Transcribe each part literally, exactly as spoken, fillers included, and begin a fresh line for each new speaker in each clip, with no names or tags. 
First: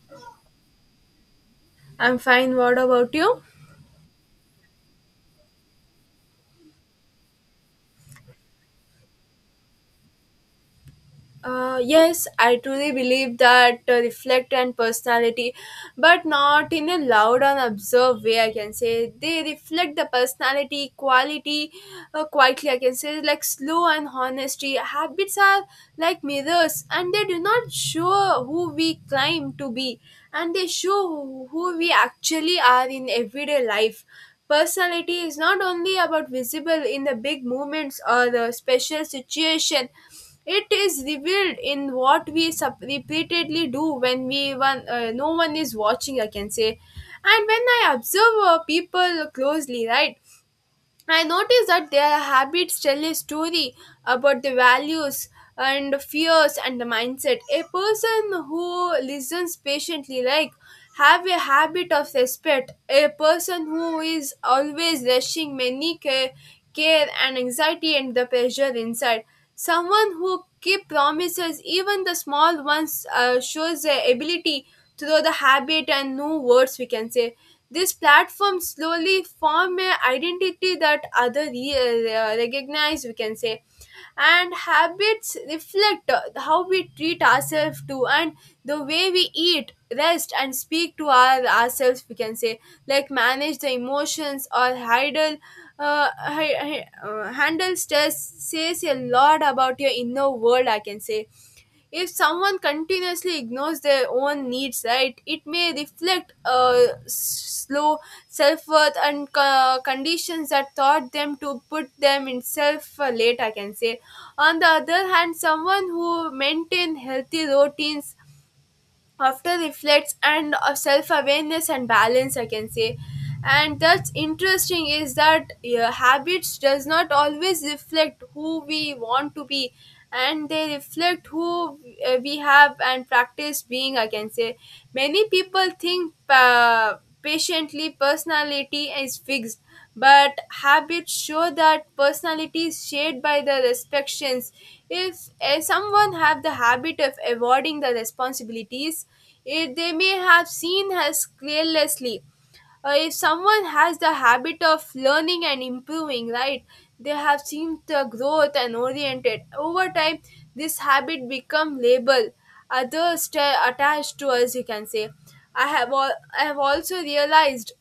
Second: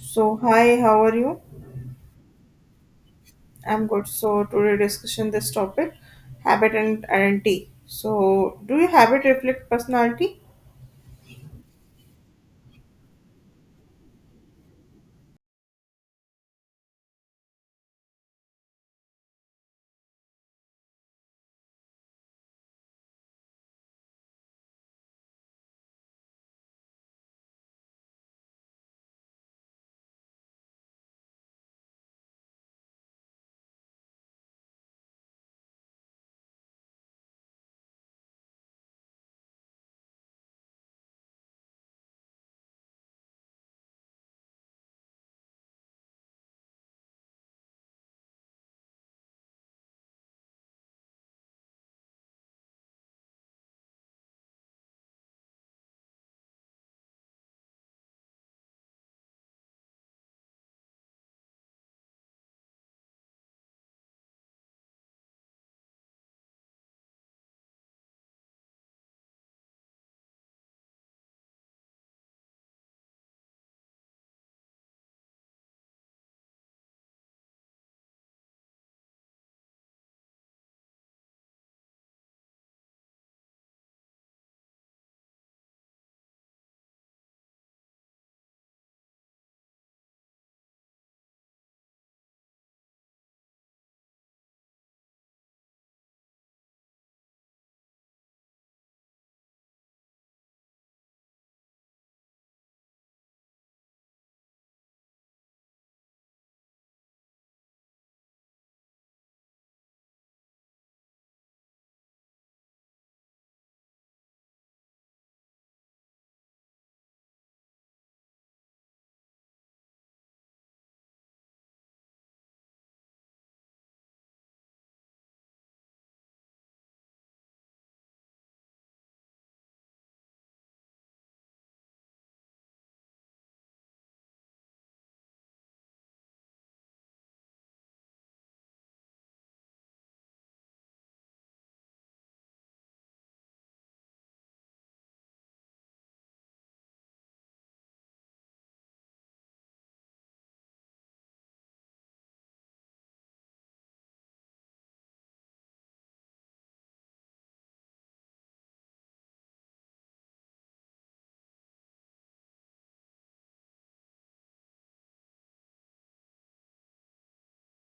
So, hi, how are you?
I'm fine. What about you?
I'm good. So, today discussion this topic, habit and identity. So, do your habit reflect personality?
Uh, yes, I truly believe that uh, reflect and personality, but not in a loud and observed way. I can say they reflect the personality quality uh, quietly. I can say like slow and honesty. Habits are like mirrors, and they do not show who we claim to be, and they show who who we actually are in everyday life. Personality is not only about visible in the big moments or the special situation, it is revealed in what we sup- repeatedly do when we one, uh, no one is watching, I can say. And when I observe uh, people closely, right, I notice that their habits tell a story about the values and fears and the mindset. A person who listens patiently, like, have a habit of respect. A person who is always rushing many care, care and anxiety and the pressure inside. Someone who keep promises, even the small ones, uh, shows their ability through the habit and new words, we can say. This platform slowly form a identity that other re- uh, recognize, we can say, and habits reflect uh, how we treat ourselves too, and the way we eat, rest, and speak to our ourselves, we can say, like manage the emotions or handle uh, hi- hi- uh, handle stress, says a lot about your inner world, I can say. If someone continuously ignores their own needs, right, it may reflect uh, s- slow self-worth and co- conditions that taught them to put them in self uh, late, I can say. On the other hand, someone who maintain healthy routines, after reflects and uh, self-awareness and balance, I can say. And that's interesting is that uh, habits does not always reflect who we want to be, and they reflect who uh, we have and practice being, I can say. Many people think uh, patiently personality is fixed, but habits show that personality is shaped by the restrictions. If eh, someone have the habit of avoiding the responsibilities, eh, they may have seen as carelessly. Uh, if someone has the habit of learning and improving, right, they have seen the growth and oriented over time. This habit become label others stay attached to us, you can say. i have al- I have also realized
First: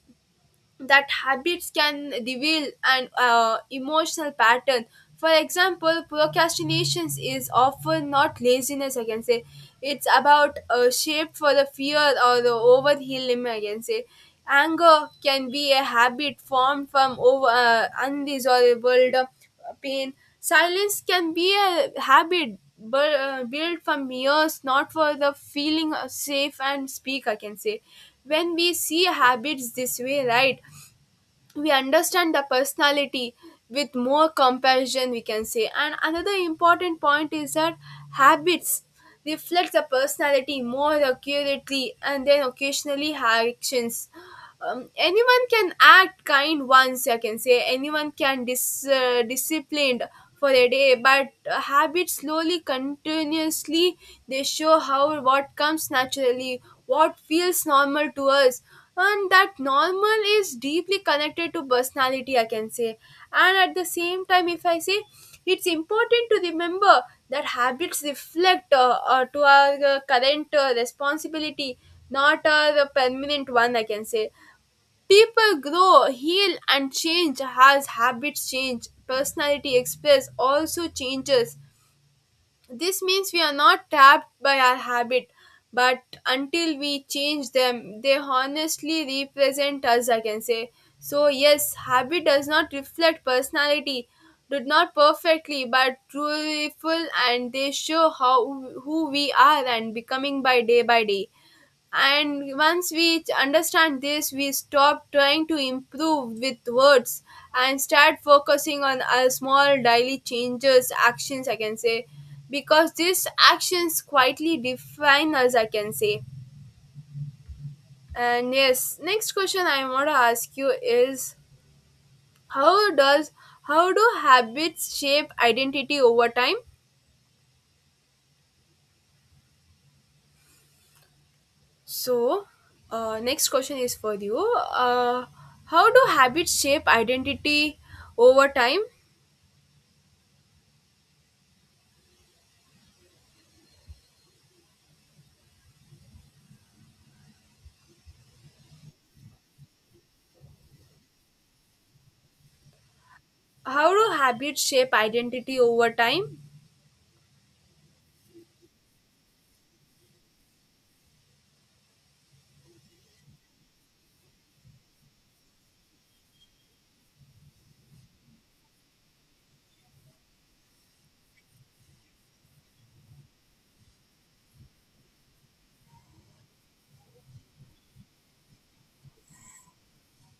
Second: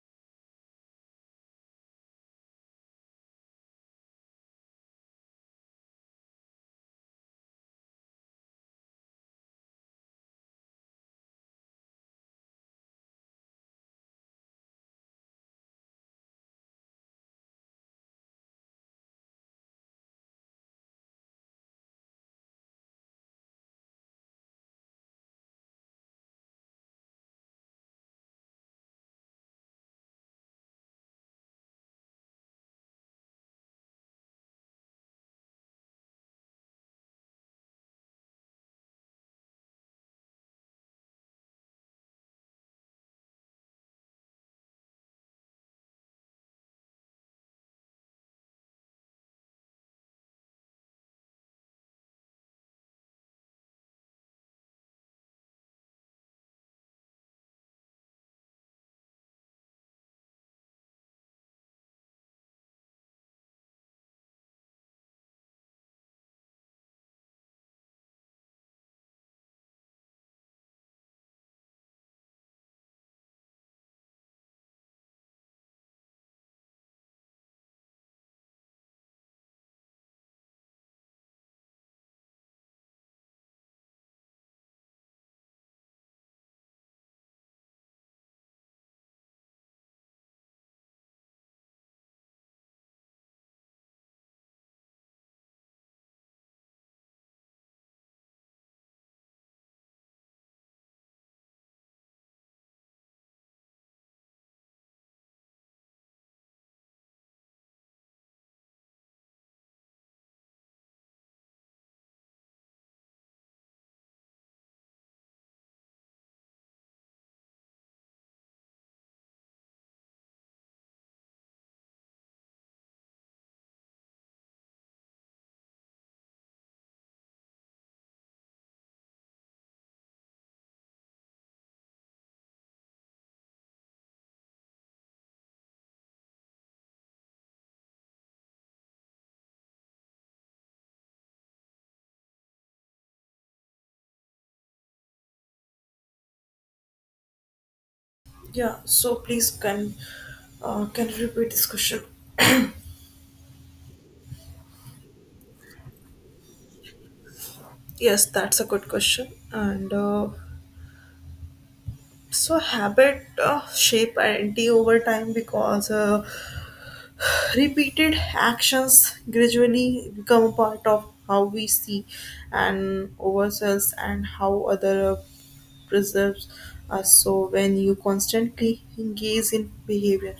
that habits can reveal an uh, emotional pattern. For example, procrastinations is often not laziness, I can say. It's about uh, shape for the fear or the overhealing, I can say. Anger can be a habit formed from over uh, unresolvable uh, pain. Silence can be a habit bu- uh, built from years, not for the feeling of safe and speak, I can say. When we see habits this way, right, we understand the personality with more comparison, we can say. And another important point is that habits reflect the personality more accurately and then occasionally actions. Um, anyone can act kind once, I can say. Anyone can dis uh, disciplined for a day, but uh, habits slowly continuously, they show how what comes naturally, what feels normal to us, and that normal is deeply connected to personality, I can say. And at the same time, if I say, it's important to remember that habits reflect uh, uh, to our uh, current uh, responsibility, not a permanent one, I can say. People grow, heal, and change as habits change. Personality express also changes. This means we are not trapped by our habit, but until we change them, they honestly represent us, I can say. So, yes, habit does not reflect personality, did not perfectly, but truthful, and they show how who we are and becoming by day by day. And once we understand this, we stop trying to improve with words and start focusing on our small daily changes, actions, I can say, because these actions quietly define us, I can say. And yes, next question I want to ask you is how does, how do habits shape identity over time? So, uh, next question is for you. Uh, how do habits shape identity over time?
Yeah, so please can uh, can you repeat this question?
How do habits shape identity over time?
Yes, that's a good question. And uh, so habit uh, shape identity over time because uh, repeated actions gradually become a part of how we see and ourselves and how other preserves us. So when you constantly engage in behavior,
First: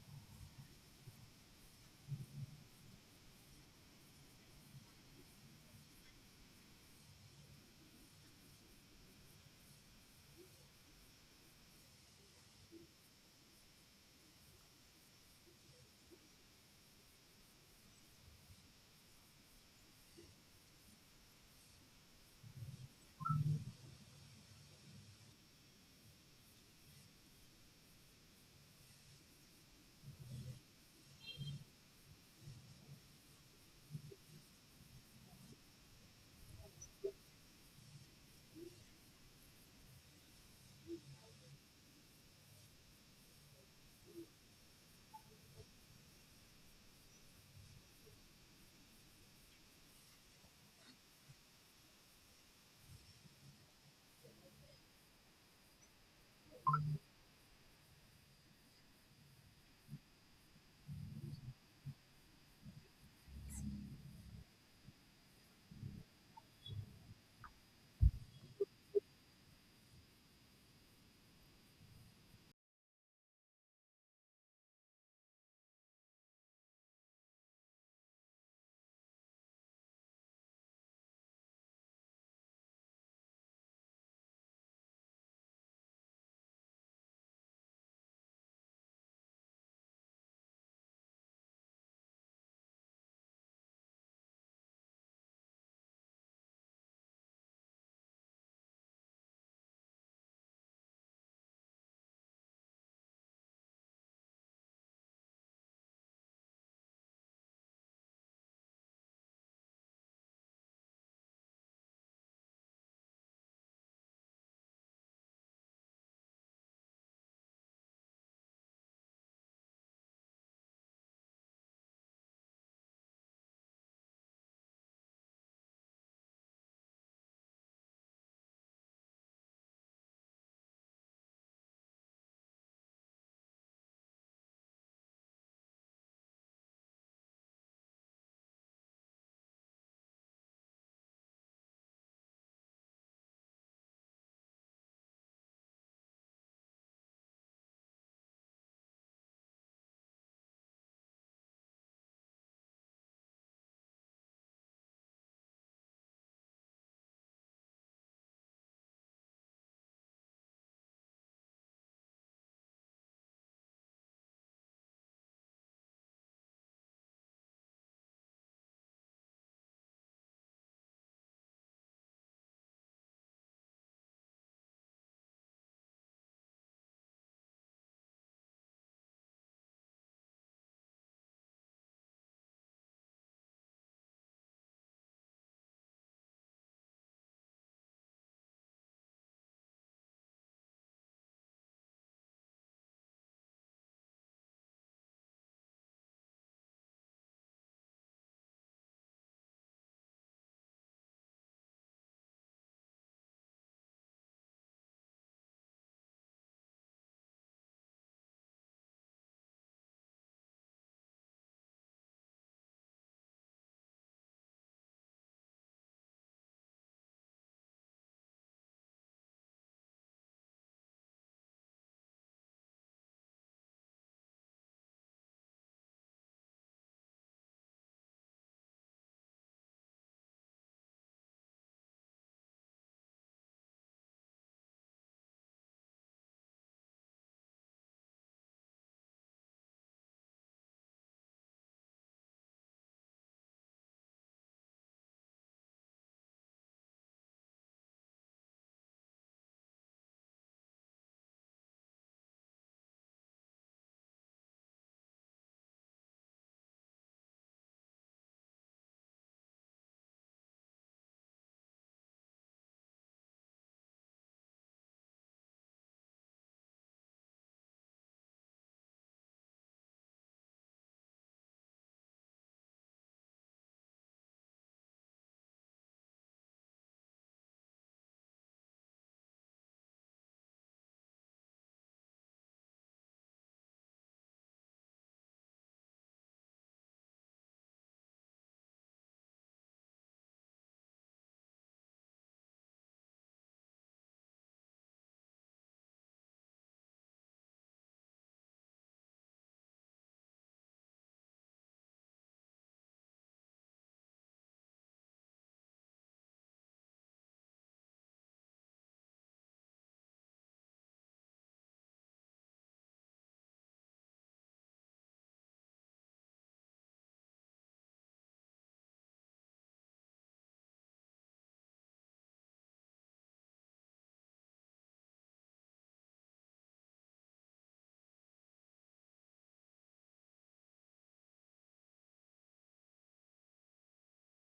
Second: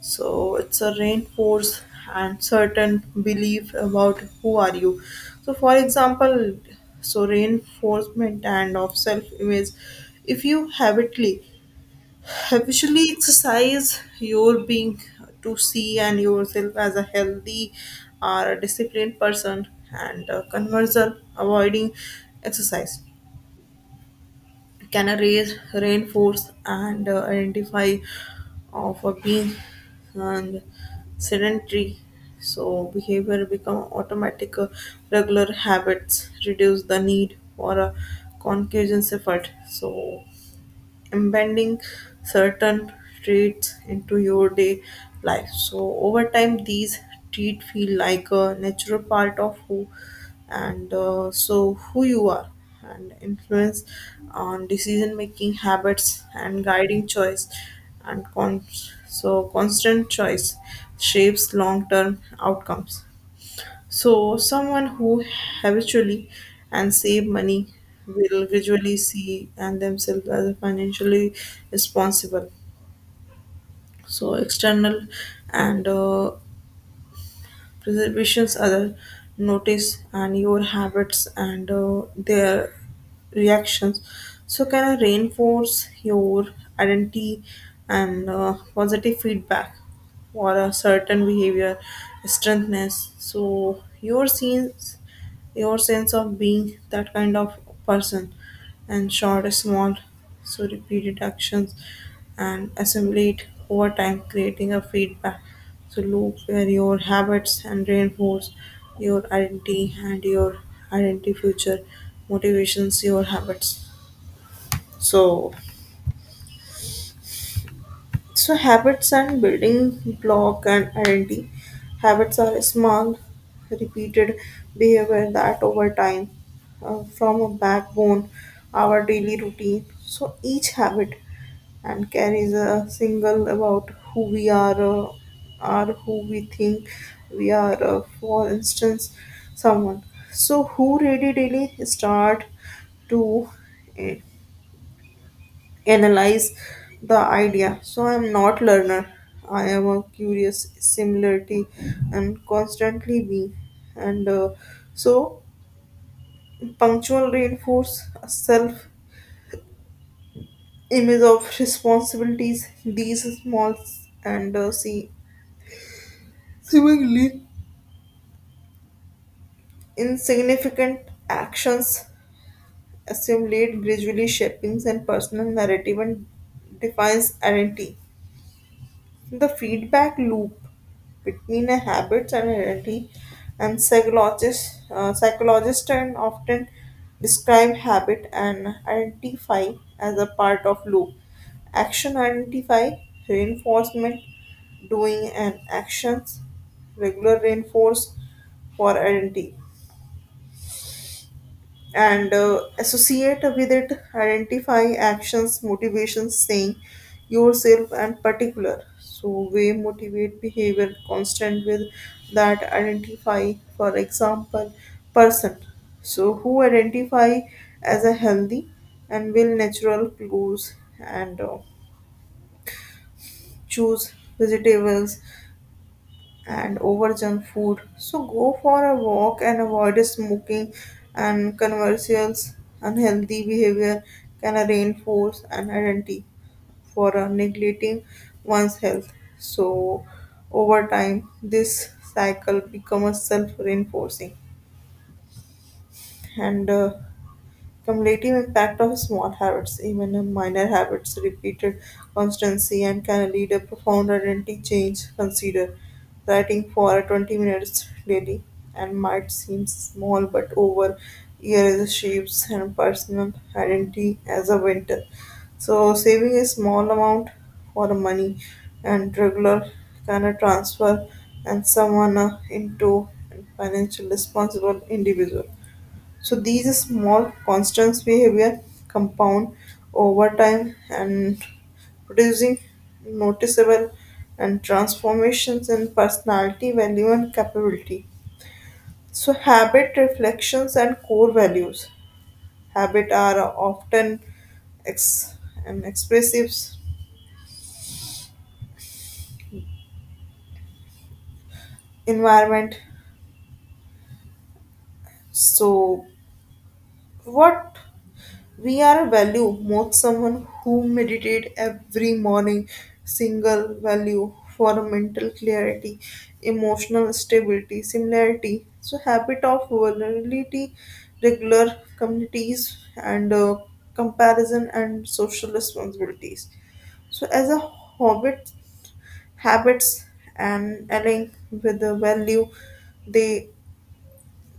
so it's a reinforce and certain belief about who are you. So for example, so reinforcement and of self-image. If you habitually habitually exercise your being to see and yourself as a healthy or a disciplined person and a converser avoiding exercise Canaries, rainforest, and uh, identify of a being and sedentary. So behavior become automatic, uh, regular habits reduce the need for a concussion effort. So embedding certain traits into your day life. So over time, these traits feel like a natural part of who and uh, so who you are and influence on decision making habits and guiding choice and con- so constant choice shapes long term outcomes. So, someone who habitually and save money will visually see and themselves as financially responsible. So, external and uh, preservations other notice and your habits and uh, their reactions. So, can I reinforce your identity and uh, positive feedback for a certain behavior, strengthness? So, your scenes your sense of being that kind of person and short small so repeated actions and assimilate over time creating a feedback so loop where your habits and reinforce your identity and your identity future motivations your habits so so habits and building block and identity. Habits are a small, repeated behavior that over time uh, form a backbone our daily routine. So each habit and carries a single about who we are, uh, are who we think we are. Uh, for instance, someone. So who ready daily start to. eh, Analyze the idea. So I am not learner. I am a curious similarity and constantly being. And uh, so punctual reinforce self image of responsibilities. These small and uh, see seemingly insignificant actions assimilate gradually shaping and personal narrative and defines identity. The feedback loop between a habits and identity and psychologists uh, psychologists and often describe habit and identify as a part of loop. Action identify reinforcement doing and actions regular reinforce for identity and uh, associate with it identify actions motivations saying yourself and particular so we motivate behavior constant with that identify for example person so who identify as a healthy and will natural clues and uh, choose vegetables and over junk food. So go for a walk and avoid smoking and conversions. Unhealthy behavior can reinforce an identity for uh, neglecting one's health. So over time, this cycle becomes self-reinforcing, and uh, cumulative impact of small habits, even a minor habits, repeated constancy and can lead a profound identity change. Consider writing for twenty minutes daily and might seem small, but over years it shapes and personal identity as a winter. So saving a small amount for money and regular kind of transfer and someone uh, into financial responsible individual. So these small constants behavior compound over time and producing noticeable and transformations in personality, value and capability. So habit reflections and core values. Habit are often ex- an expressive environment. So what we are a value, most someone who meditate every morning, single value for mental clarity, emotional stability, similarity. So habit of vulnerability, regular communities and uh, comparison and social responsibilities. So as a hobbit, habits and align with the value, they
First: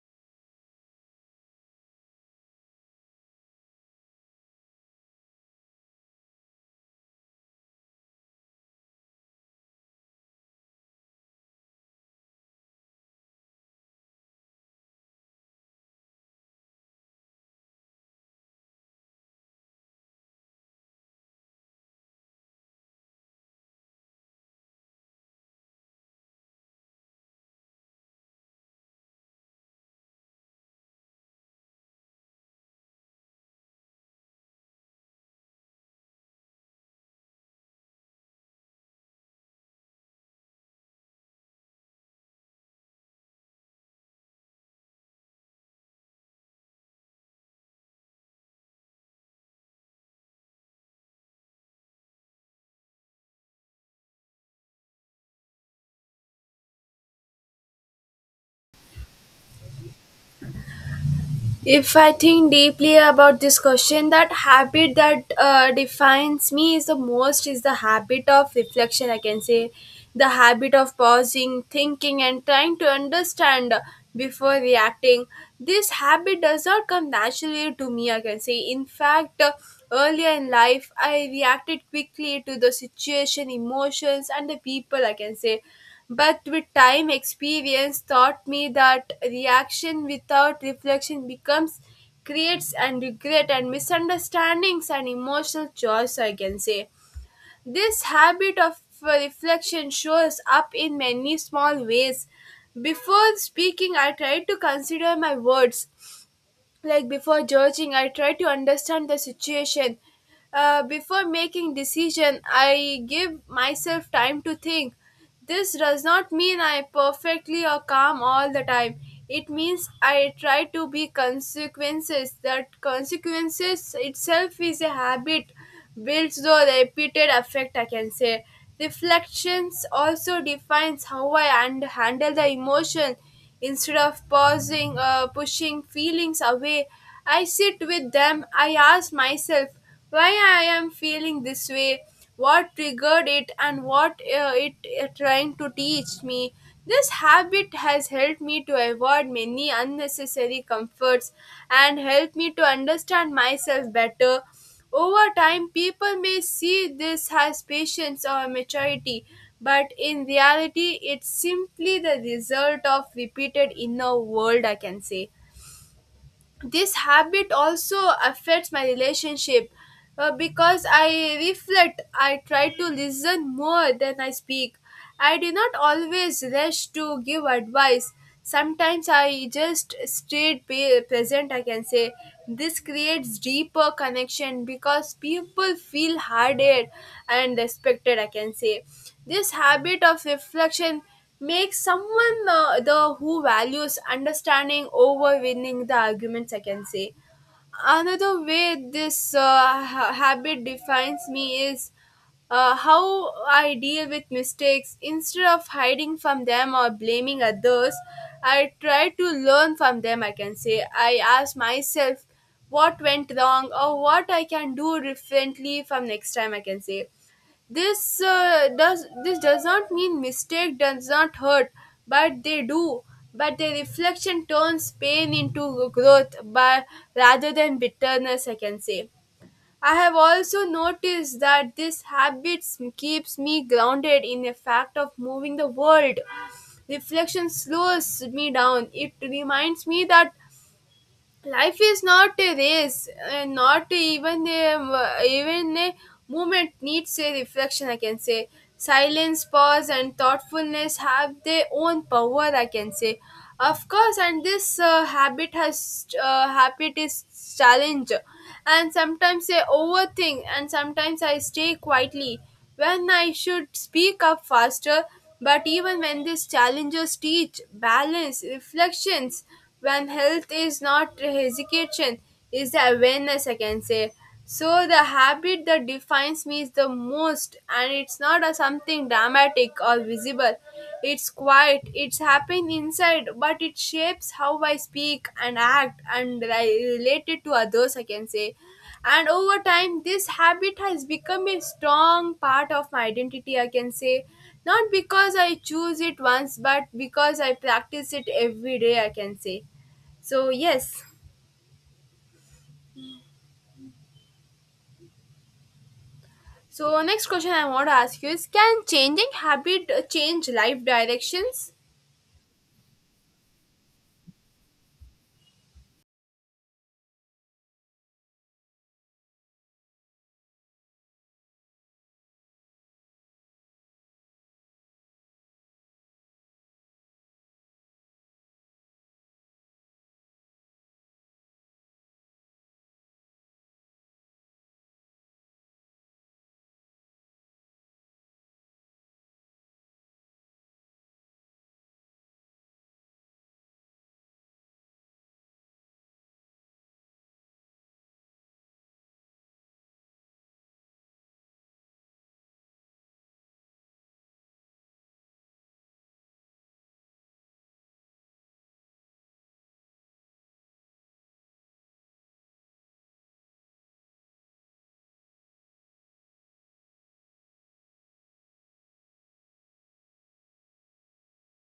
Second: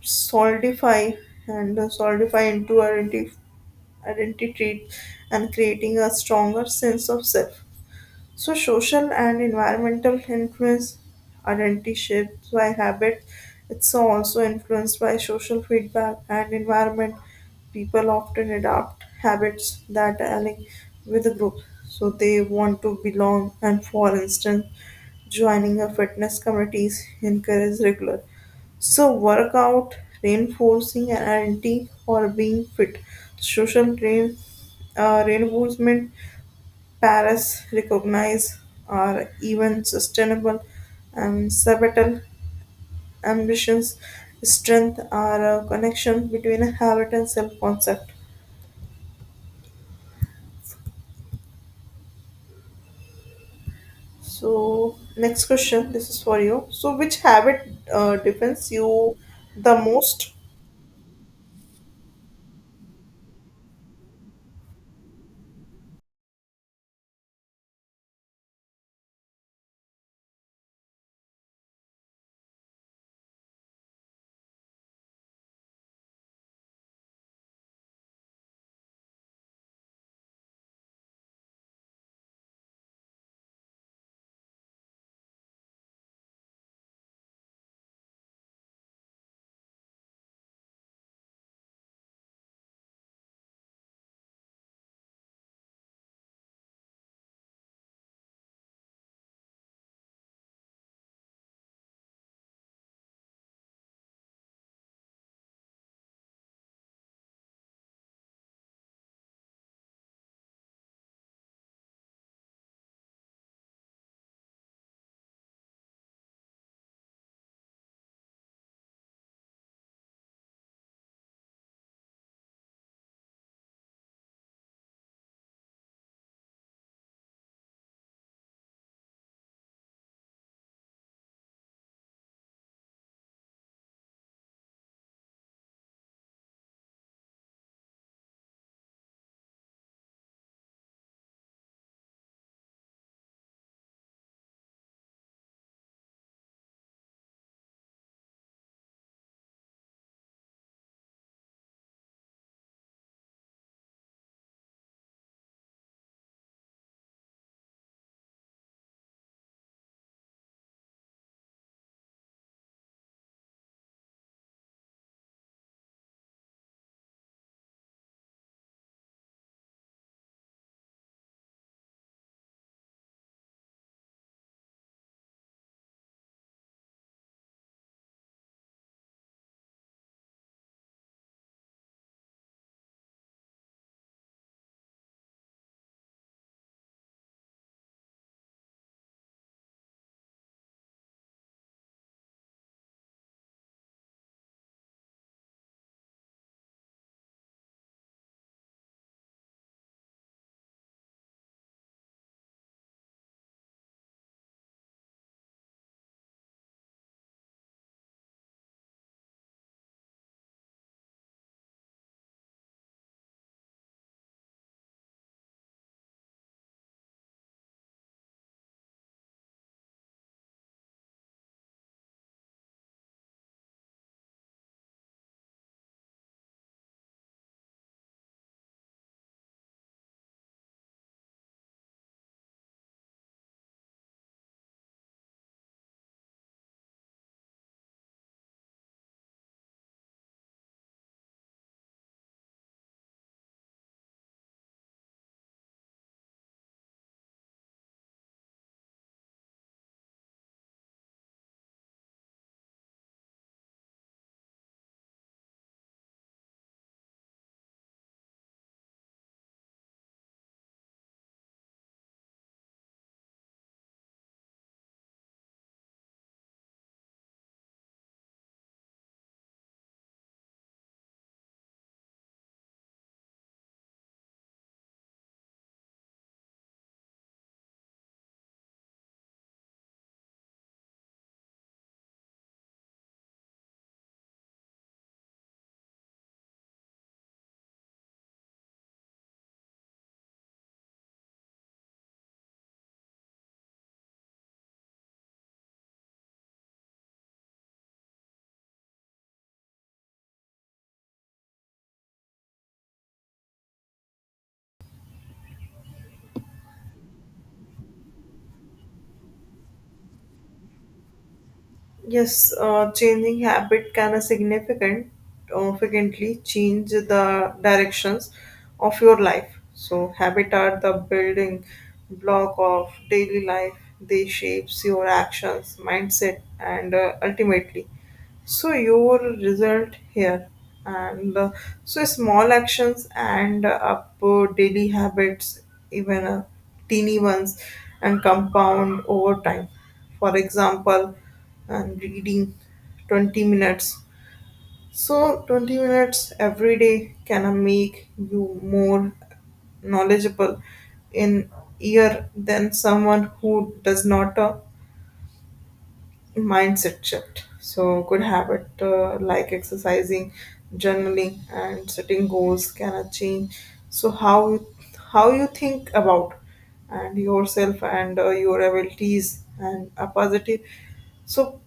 solidify and uh, solidify into identity identity and creating a stronger sense of self. So, social and environmental influence identity shaped by habit. It's also influenced by social feedback and environment. People often adopt habits that align with the group, so they want to belong. And for instance, joining a fitness committees encourages regular so, workout, reinforcing, an anti for being fit. Social train, uh, reinforcement, Paris recognize or even sustainable and subtle ambitions. Strength or a connection between a habit and self concept. So, next question this is for you. So, which habit uh, defines you the most?
If I think deeply about this question, that habit that uh, defines me is the most is the habit of reflection, I can say. The habit of pausing, thinking, and trying to understand before reacting. This habit does not come naturally to me, I can say. In fact, uh, earlier in life, I reacted quickly to the situation, emotions, and the people, I can say. But with time, experience taught me that reaction without reflection becomes creates and regret and misunderstandings and emotional choice, I can say. This habit of uh, reflection shows up in many small ways. Before speaking, I try to consider my words, like before judging, I try to understand the situation. Uh, before making decision, I give myself time to think. This does not mean I perfectly or calm all the time. It means I try to be consequences, that consequences itself is a habit builds though repeated effect, I can say. Reflections also defines how I and handle the emotion. Instead of pausing uh, pushing feelings away, I sit with them, I ask myself why I am feeling this way, what triggered it, and what uh, it uh, trying to teach me. This habit has helped me to avoid many unnecessary comforts and helped me to understand myself better. Over time, people may see this as patience or maturity, but in reality, it's simply the result of repeated inner world, I can say. This habit also affects my relationship. Uh, because I reflect, I try to listen more than I speak. I do not always rush to give advice. Sometimes I just stayed pa- present, I can say. This creates deeper connection because people feel heard and respected, I can say. This habit of reflection make someone uh, the who values understanding over winning the arguments, I can say. Another way this uh, ha- habit defines me is uh, how I deal with mistakes. Instead of hiding from them or blaming others, I try to learn from them, I can say. I ask myself what went wrong or what I can do differently from next time, I can say. This uh, does this does not mean mistake does not hurt, but they do. But the reflection turns pain into growth, but rather than bitterness, I can say. I have also noticed that this habit keeps me grounded in the fact of moving the world. Reflection slows me down. It reminds me that life is not a race, and not even a even a movement needs a reflection, I can say. Silence, pause, and thoughtfulness have their own power, I can say. Of course, and this uh, habit has uh, habit is challenge, and sometimes I overthink, and sometimes I stay quietly when I should speak up faster. But even when these challenges teach balance, reflections, when health is not hesitation, is the awareness, I can say. So the habit that defines me is the most, and it's not a something dramatic or visible. It's quiet. It's happening inside, but it shapes how I speak and act and I relate it to others, I can say. And over time this habit has become a strong part of my identity, I can say, not because I choose it once but because I practice it every day, I can say. So yes, so next question I want to ask you is, can changing habit uh, change life directions?
Yes, uh, changing habit can a significant, significantly change the directions of your life. So habit are the building block of daily life. They shapes your actions, mindset, and uh, ultimately so your result here and uh, so small actions and uh, up uh, daily habits even uh, teeny ones and compound over time for example and reading twenty minutes so twenty minutes every day can uh, make you more knowledgeable in year than someone who does not uh, mindset shift. So, good habit uh, like exercising, journaling, and setting goals can change. So, how you- how you think about and yourself and uh, your abilities and a positive. So,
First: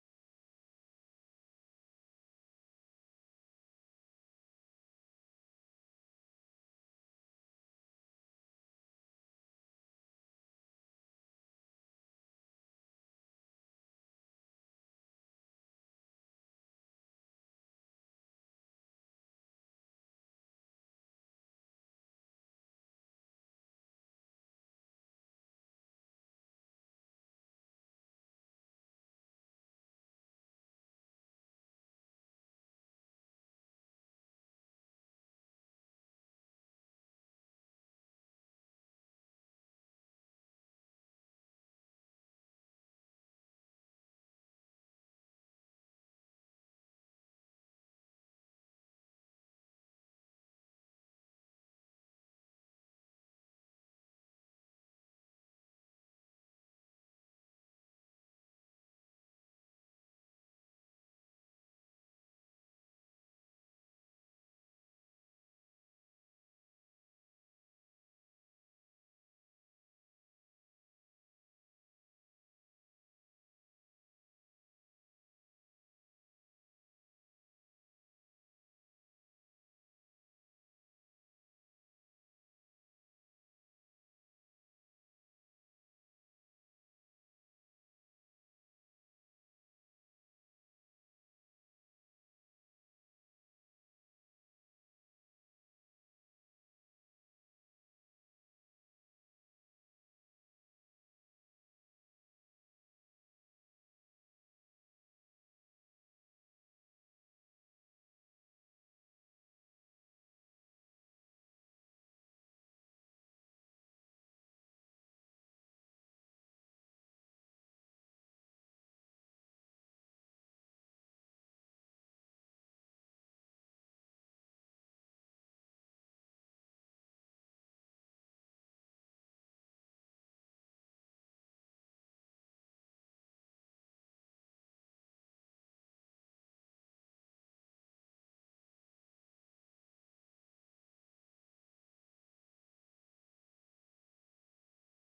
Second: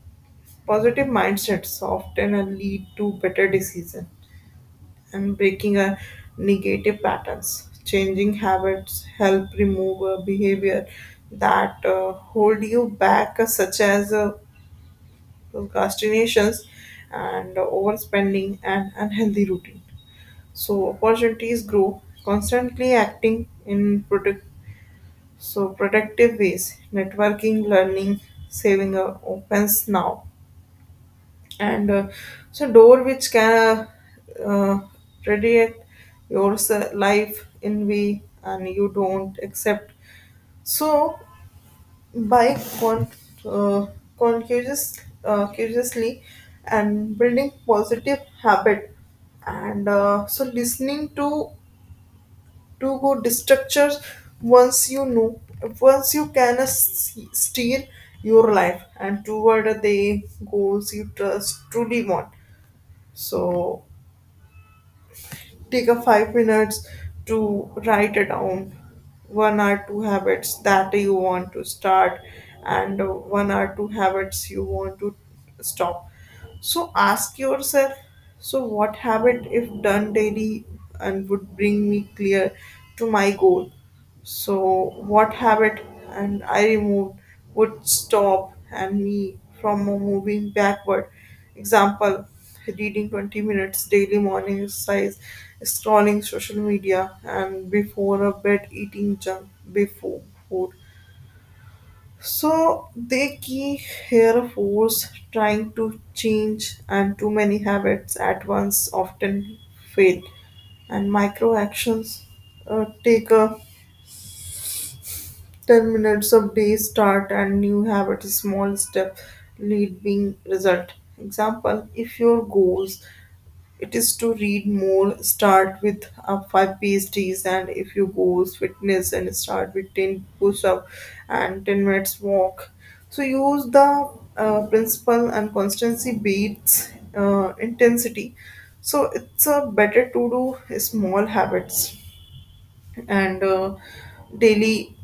positive mindsets often uh, lead to better decision and breaking a negative patterns. Changing habits help remove a behavior that uh, hold you back, uh, such as uh, procrastinations, and overspending and unhealthy routine. So opportunities grow constantly acting in product so productive ways, networking, learning, saving uh, opens now, and uh, so door which can uh, uh, radiate your s- life in way and you don't accept. So by con- uh, conscious, uh, consciously and building positive habit and uh, so listening to to go destructures once you know once you can uh, see- steer your life and toward the goals you trust truly want. So take a five minutes to write it down one or two habits that you want to start and uh, one or two habits you want to stop. So ask yourself, so what habit if done daily and would bring me clear to my goal, so what habit and I removed would stop and me from moving backward. Example: reading twenty minutes daily morning exercise scrolling social media and before a bed eating junk before food. So they key here force trying to change and too many habits at once often fail and micro actions uh, take a ten minutes of day start and new habit small step lead being result. Example: if your goals it is to read more, start with uh, five PhDs, and if you goes fitness and start with ten push up and ten minutes walk. So use the uh, principle and constancy beats uh, intensity. So it's a better to do small habits and uh, daily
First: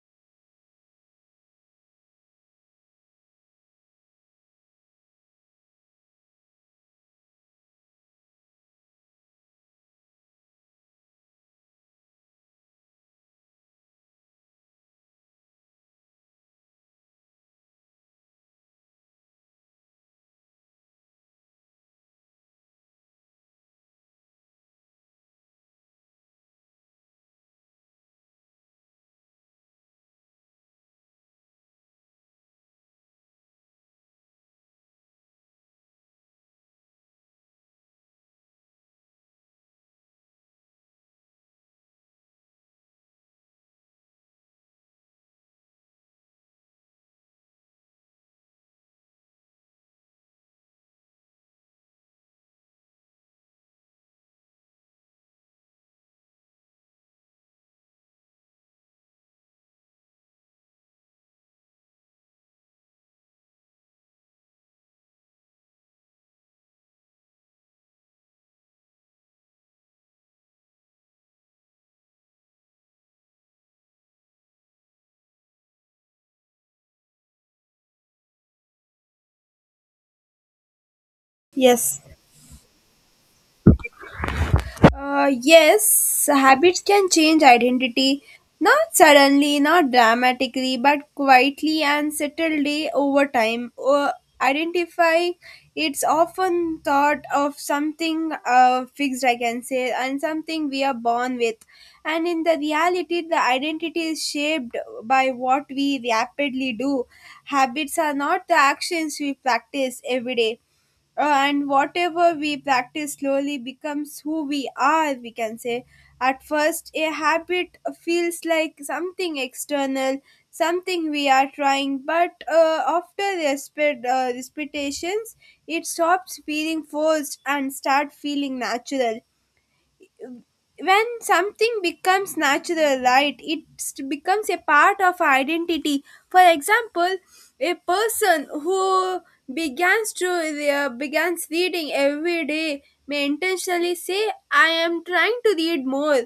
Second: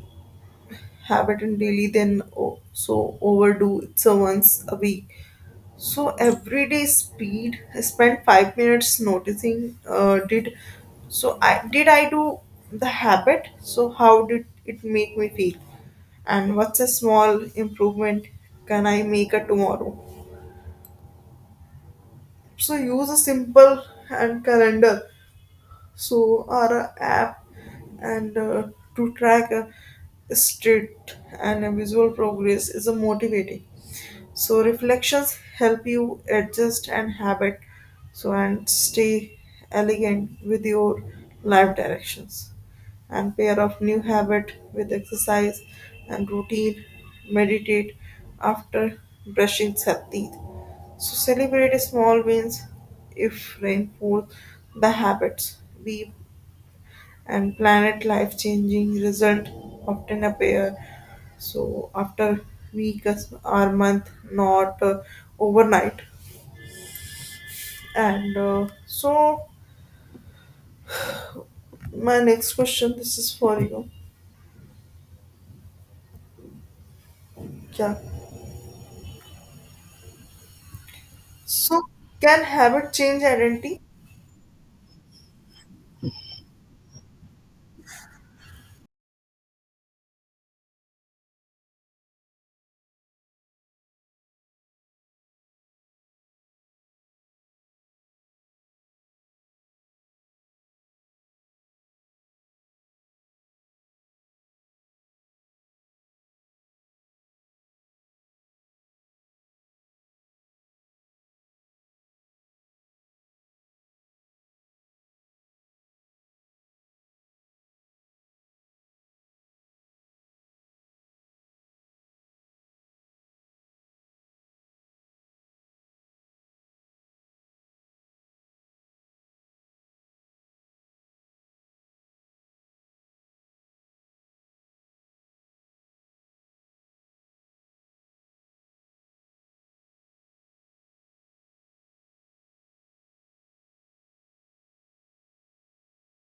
habit and daily than oh, so overdo it's a once a week. So everyday speed, I spent five minutes noticing. Uh, did so I did I do the habit? So how did it make me feel? And what's a small improvement can I make a tomorrow? So use a simple and calendar. So or a app and uh, to track a state and a visual progress is a motivating. So reflections help you adjust and habit so and stay elegant with your life directions and pair of new habit with exercise and routine meditate after brushing sa- teeth. So celebrate small wins if reinforce the habits be and planet life changing result often appear so after week as- or month not uh, overnight. And uh, so my next question this is for you, yeah, so
Yes,
can habit change identity?
Uh, yes, habits can change identity, not suddenly, not dramatically, but quietly and subtly over time. Or identify, it's often thought of something uh, fixed, I can say, and something we are born with. And in the reality, the identity is shaped by what we rapidly do. Habits are not the actions we practice every day, and whatever we practice slowly becomes who we are, we can say. At first a habit feels like something external, something we are trying, but uh, after respect, uh, repetitions, it stops feeling forced and start feeling natural. When something becomes natural, right, it st- becomes a part of our identity. For example, a person who begins to uh, begins reading every day may intentionally say I am trying to read more.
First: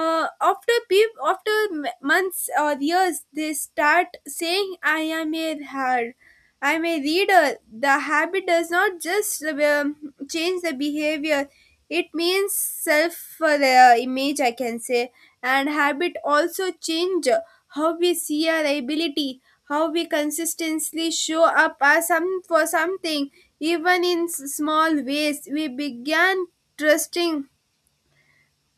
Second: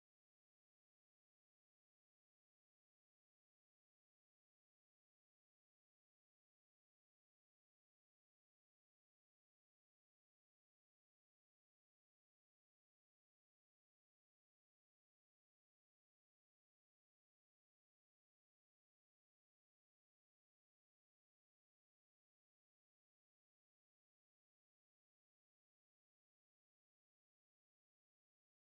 Uh, after peop- after m- months or years, they start saying I am a hard, I am a reader. The habit does not just um, change the behavior, it means self uh, the uh, image, I can say. And habit also change uh, how we see our ability, how we consistently show up as some, for something, even in s- small ways. We began trusting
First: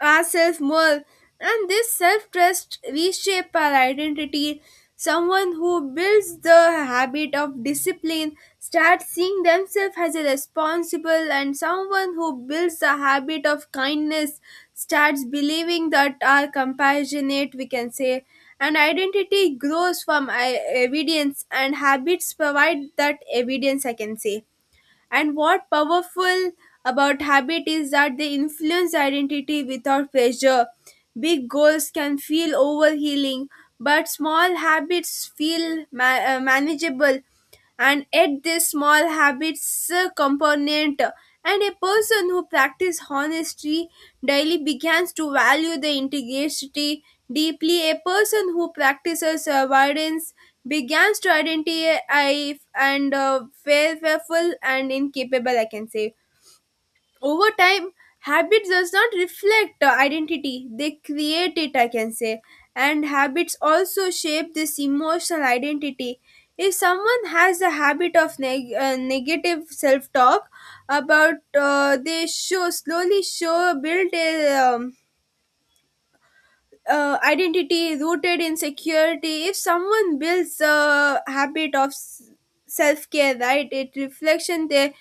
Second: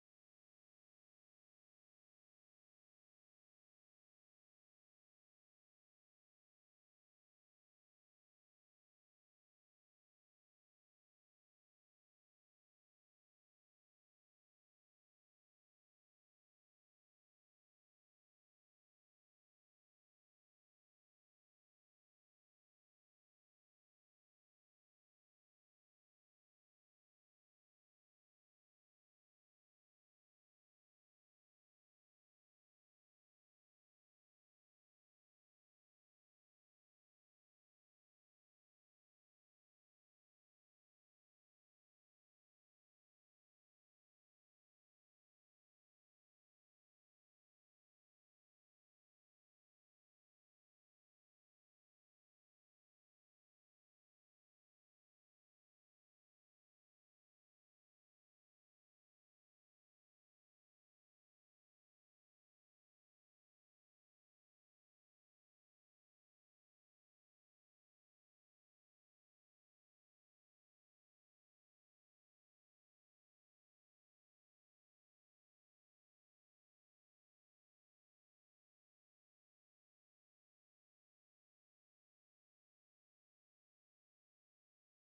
ourselves more, and this self-trust reshape our identity. Someone who builds the habit of discipline starts seeing themselves as a responsible, and someone who builds the habit of kindness starts believing that are compassionate, we can say. And identity grows from uh, evidence, and habits provide that evidence, I can say. And what powerful about habit is that they influence identity without pressure. Big goals can feel overhealing, but small habits feel ma- uh, manageable, and yet these small habits uh, component. And a person who practices honesty daily begins to value the integrity deeply. A person who practices avoidance begins to identify and uh, fearful and incapable, I can say. Over time, habit does not reflect the identity, they create it, I can say. And habits also shape this emotional identity. If someone has a habit of neg- uh, negative self-talk about uh, they show slowly show build a um, uh, identity rooted in security. If someone builds a habit of self-care, right, it reflection, they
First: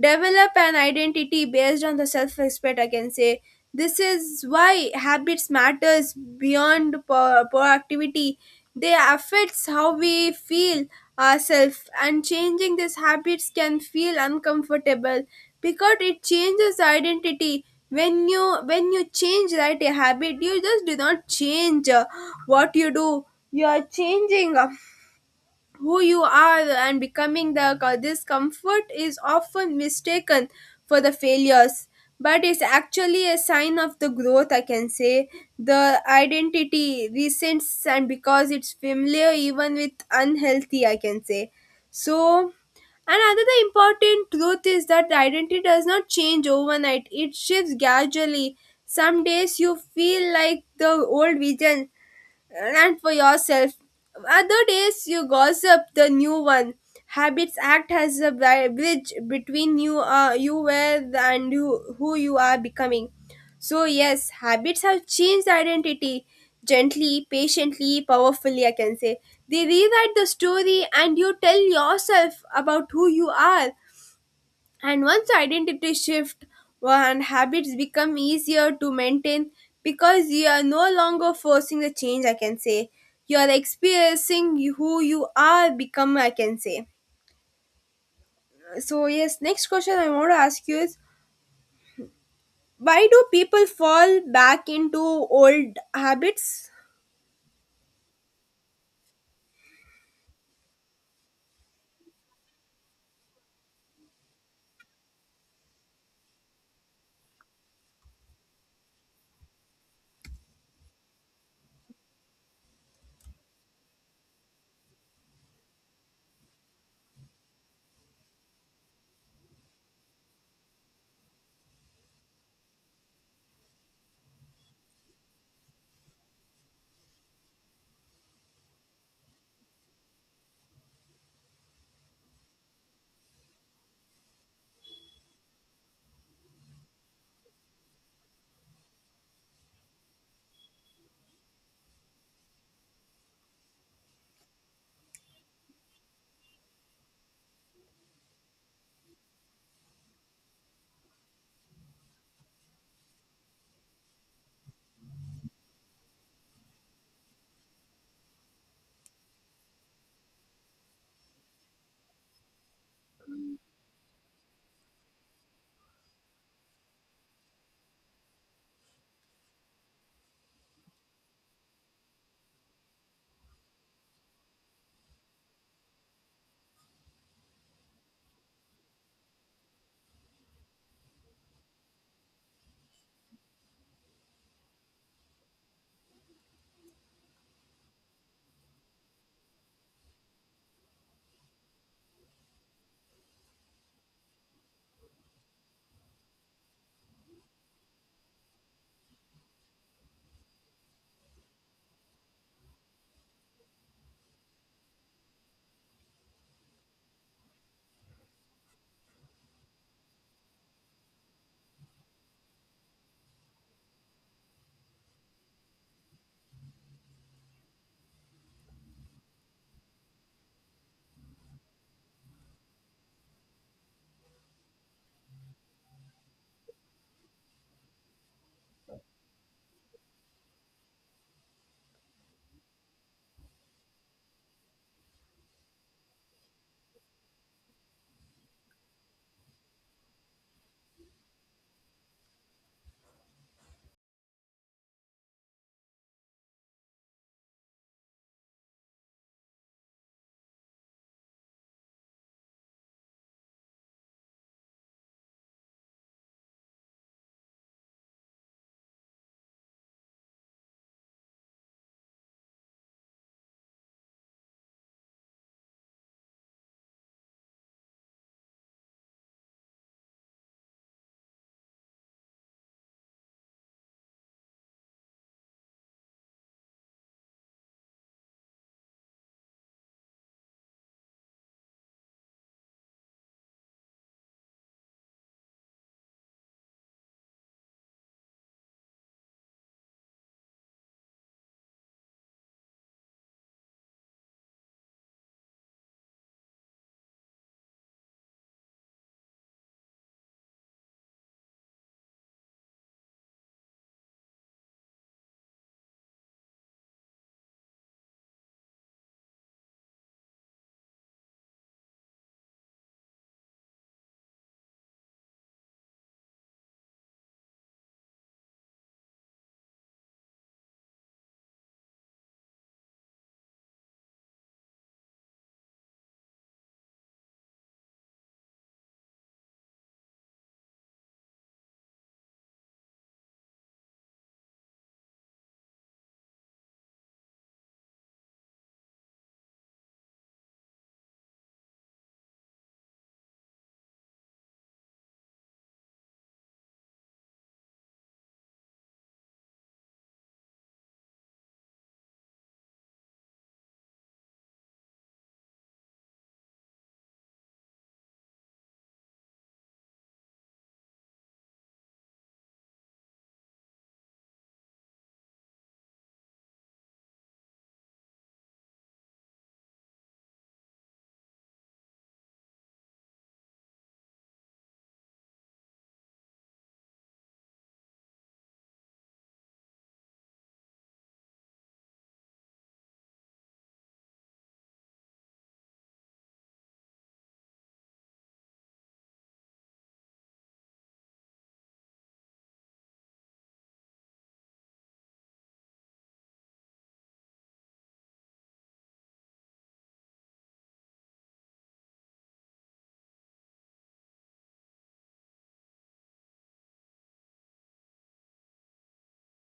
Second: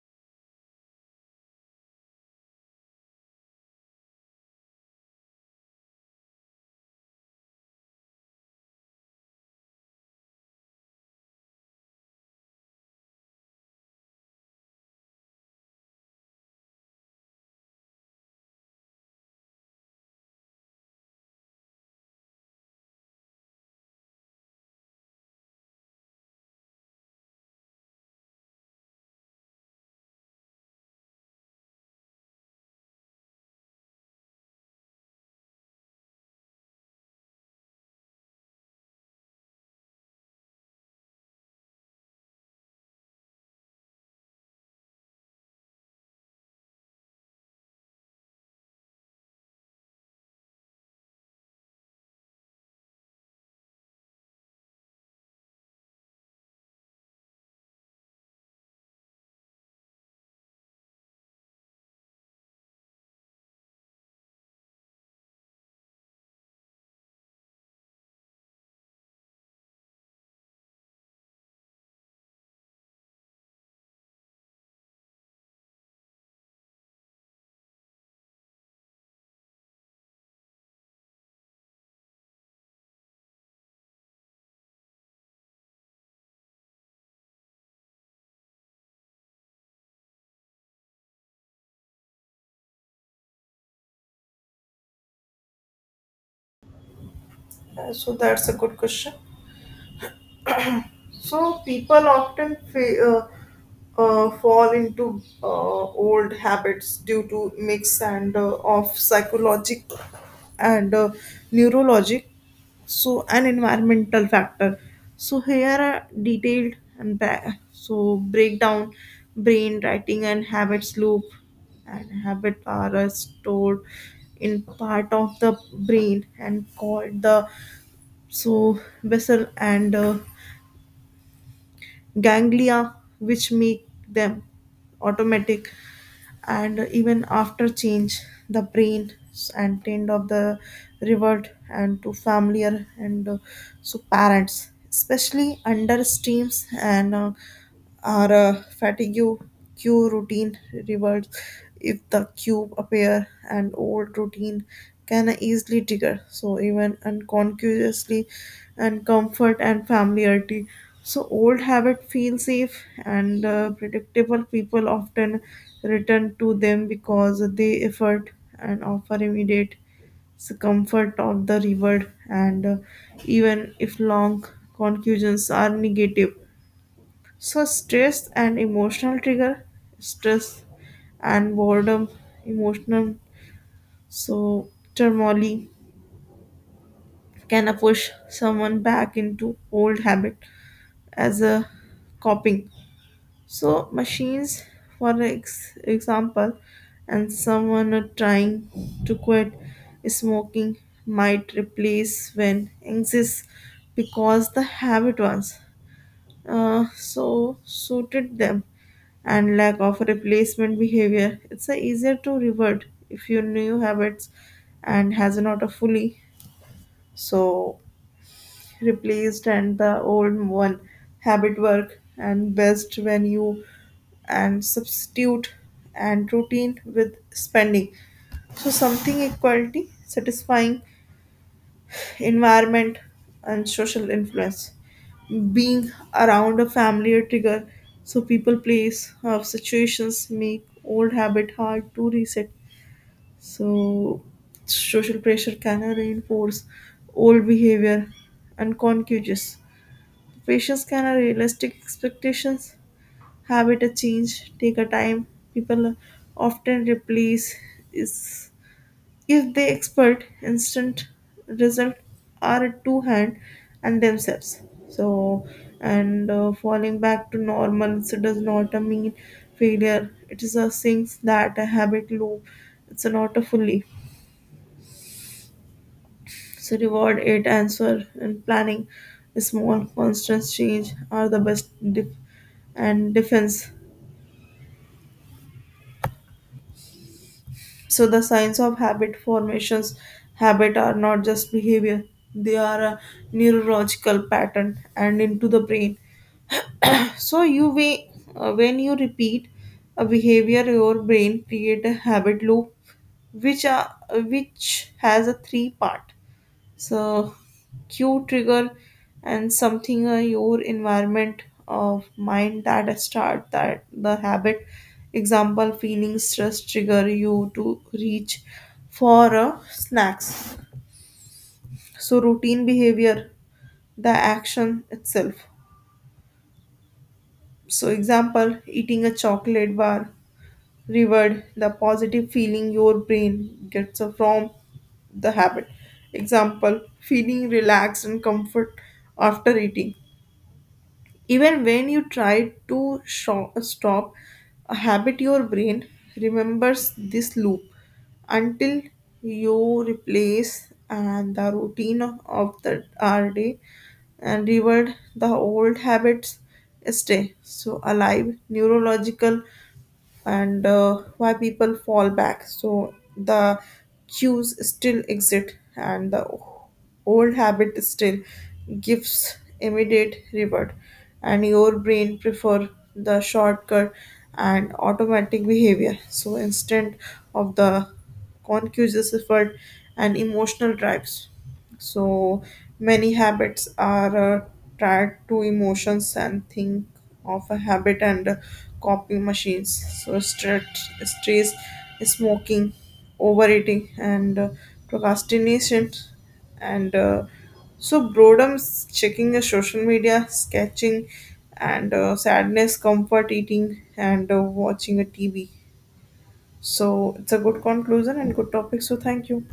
develop an identity based on the self-respect, I can say. This is why habits matters beyond po proactivity. They affects how we feel ourselves, and changing these habits can feel uncomfortable because it changes identity. When you when you change, right, a habit, you just do not change uh, what you do. You are changing. Uh, who you are and becoming the this comfort is often mistaken for the failures, but it's actually a sign of the growth, I can say. The identity resents and because it's familiar even with unhealthy, I can say. So another important truth is that identity does not change overnight, it shifts gradually. Some days you feel like the old vision and for yourself. Other days you gossip the new one. Habits act as a bri- bridge between you, uh, you were and you, who you are becoming. So yes, habits have changed identity gently, patiently, powerfully, I can say. They rewrite the story, and you tell yourself about who you are. And once identity shift and habits become easier to maintain because you are no longer forcing the change, I can say. You are experiencing who you are become, I can say. So yes, next question I want to ask you is, why do people fall back into old habits?
Uh, so that's a good question. So people often fa- uh, uh, fall into uh, old habits due to mix and uh, of psychologic and uh, neurologic, so an environmental factor. So here are detailed and ba- so breakdown, brain writing and habits loop, and habit are uh, stored in part of the brain and called the so vessel and uh, ganglia which make them automatic and even after change the brain and tend of the revert and to familiar and uh, so parents especially under streams and uh, our uh, fatigue cue routine reverts if the cube appear and old routine can easily trigger so even unconsciously and comfort and familiarity. So old habit feel safe and uh, predictable. People often return to them because they effort and offer immediate comfort of the reward, and uh, even if long conclusions are negative. So stress and emotional trigger, stress and boredom, emotional so turmoil can push someone back into old habit as a coping. So machines, for ex- example, and someone are trying to quit smoking might replace when exists because the habit was uh, so suited them and lack of replacement behavior. It's a easier to revert if your new habits and has not a fully so replaced and the old one habit work and best when you and substitute and routine with spending so something equality satisfying environment and social influence being around a family or trigger so people place of situations make old habit hard to reset. So social pressure can reinforce old behavior unconscious. Patients can have realistic expectations, habit a change, take a time. People often replace is if they expect instant result are at two hand and themselves. So and uh, falling back to normal so does not a mean failure. It is a thing that a habit loop. It's not a fully. So reward, it, answer, and planning. Small, constant change are the best def- and defense. So the signs of habit formations, habit are not just behavior; they are a neurological pattern and into the brain. So you way uh, when you repeat a behavior, your brain create a habit loop, which are which has a three part. So, cue trigger and something uh, your environment of mind that start that the habit. Example: feeling stress trigger you to reach for uh, snacks. So, routine behavior, the action itself. So, example: eating a chocolate bar reward the positive feeling your brain gets from the habit. Example: feeling relaxed and comfort after eating. Even when you try to sho- stop a habit, your brain remembers this loop until you replace and the routine of, of the our day and reward the old habits stay so alive neurological and uh, why people fall back. So the cues still exist, and the old habit still gives immediate reward, and your brain prefer the shortcut and automatic behavior. So instead of the conscious effort and emotional drives. So many habits are uh, tied to emotions and think of a habit and uh, copying machines. So stress, stress, smoking, overeating, and uh, procrastination, and uh, so boredom, checking the social media, sketching, and uh, sadness, comfort eating, and uh, watching a T V. So it's a good conclusion and good topic. So thank you.